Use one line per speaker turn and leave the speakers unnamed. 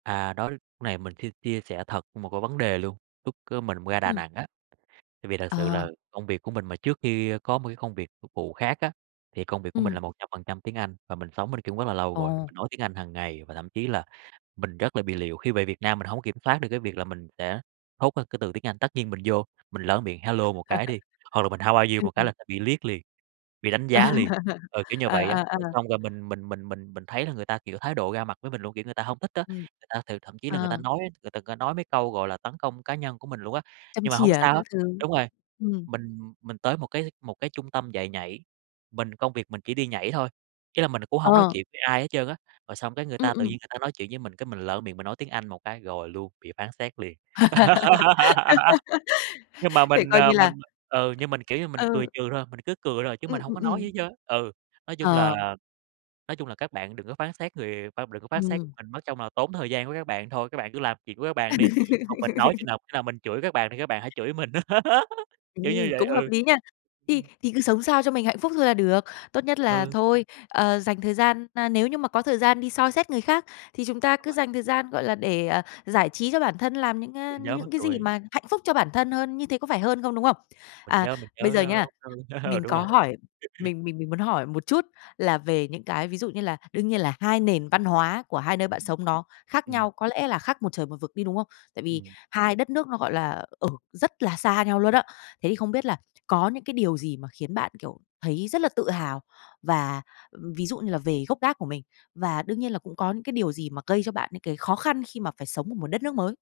À, đó, lúc này mình xin chia sẻ thật một cái vấn đề luôn, lúc, ơ, mình ra Đà
Ừm.
Nẵng á, tại vì thật sự
Ờ.
là công việc của mình mà trước khi có một cái công việc phục vụ khác á, thì công việc của mình là
Ừm.
100% tiếng Anh và mình sống bên kia rất là lâu rồi,
Ồ.
mình nói tiếng Anh hàng ngày và thậm chí là mình rất là bị liệu. Khi về Việt Nam mình hông kiểm soát được cái việc là mình sẽ thốt ra cái từ tiếng Anh. Tất nhiên mình vô, mình lỡ miệng "hello" một cái đi, hoặc là mình "how are you?"
Ừm,
một cái
ừm.
là sẽ bị liếc liền, bị đánh
À,
giá liền, ờ, kiểu như là
à,
vậy á.
à,
Rồi
à.
xong rồi mình mình mình mình mình thấy là người ta, kiểu, thái độ ra mặt với mình luôn, kiểu, người ta hông thích á.
Ừm.
Người ta thì thậm chí là người ta
Ờ.
nói á, người ta có nói mấy câu, gọi là, tấn công cá nhân của mình luôn á.
Châm
Nhưng mà hổng
chỉa
sao
các
hết
thứ.
đúng rồi,
Ừm.
mình mình tới một cái một cái trung tâm dạy nhảy, mình công việc mình chỉ đi nhảy thôi, ý là mình cũng hông nói
Ờ.
chuyện với ai hết trơn á, rồi xong cái người
Ừm,
ta tự nhiên
ừm.
người ta nói chuyện với mình cái mình lỡ miệng mình nói tiếng Anh một cái, rồi luôn, bị phán xét liền. Nhưng mà
Thể
mình,
coi
à,
như là
mình, à ừ, nhưng mình, kiểu như, mình cười
Ừ.
trừ thôi, mình cứ cười thôi chứ mình
Ừm,
hổng
ừm,
có nói gì
ừm.
hết trơn á, ừ. Nói chung
Ờ.
là nói chung là các bạn đừng có phán xét người khoan mình đừng có phát xét
Ừm.
mình, mất trông là tốn thời gian của các bạn thôi, các bạn cứ làm chuyện của các bạn đi, còn mình nói chừng nào, khi nào mình chửi các bạn thì các bạn hãy chửi mình á, kiểu như
Ừm,
vậy,
cũng hợp
ừ.
lý nha. Thì
Ừm.
thì cứ sống sao cho mình hạnh phúc thôi là được. Tốt nhất là
Ừ.
thôi, ờ, dành thời gian a, nếu như mà có thời gian đi soi xét người khác, thì chúng ta
Đúng
cứ
rồi.
dành thời gian, gọi là, để, ờ, giải trí cho bản thân, làm những, a,
Mình nhớ
những
mắc
cái gì
cười.
mà hạnh phúc cho bản thân hơn, như thế có phải hơn không, đúng không?
Mình
À,
nhớ, mình
bây
nhớ,
giờ
a,
nha,
bức thư, ờ,
mình
đúng
có
rồi.
hỏi, mình mình mình muốn hỏi một chút là về những cái ví dụ như là đương nhiên là 2 nền văn hóa của 2 nơi bạn sống nó khác
Ừm.
nhau, có lẽ là khác một trời một vực đi, đúng không? Tại vì
Ừm.
2 đất nước nó, gọi là, ở rất là xa nhau luôn á. Thế thì không biết là có những cái điều gì mà khiến bạn, kiểu, thấy rất là tự hào và, ừm, ví dụ như là về gốc gác của mình? Và đương nhiên là cũng có những cái điều gì mà gây cho bạn những cái khó khăn khi mà phải sống ở một đất nước mới?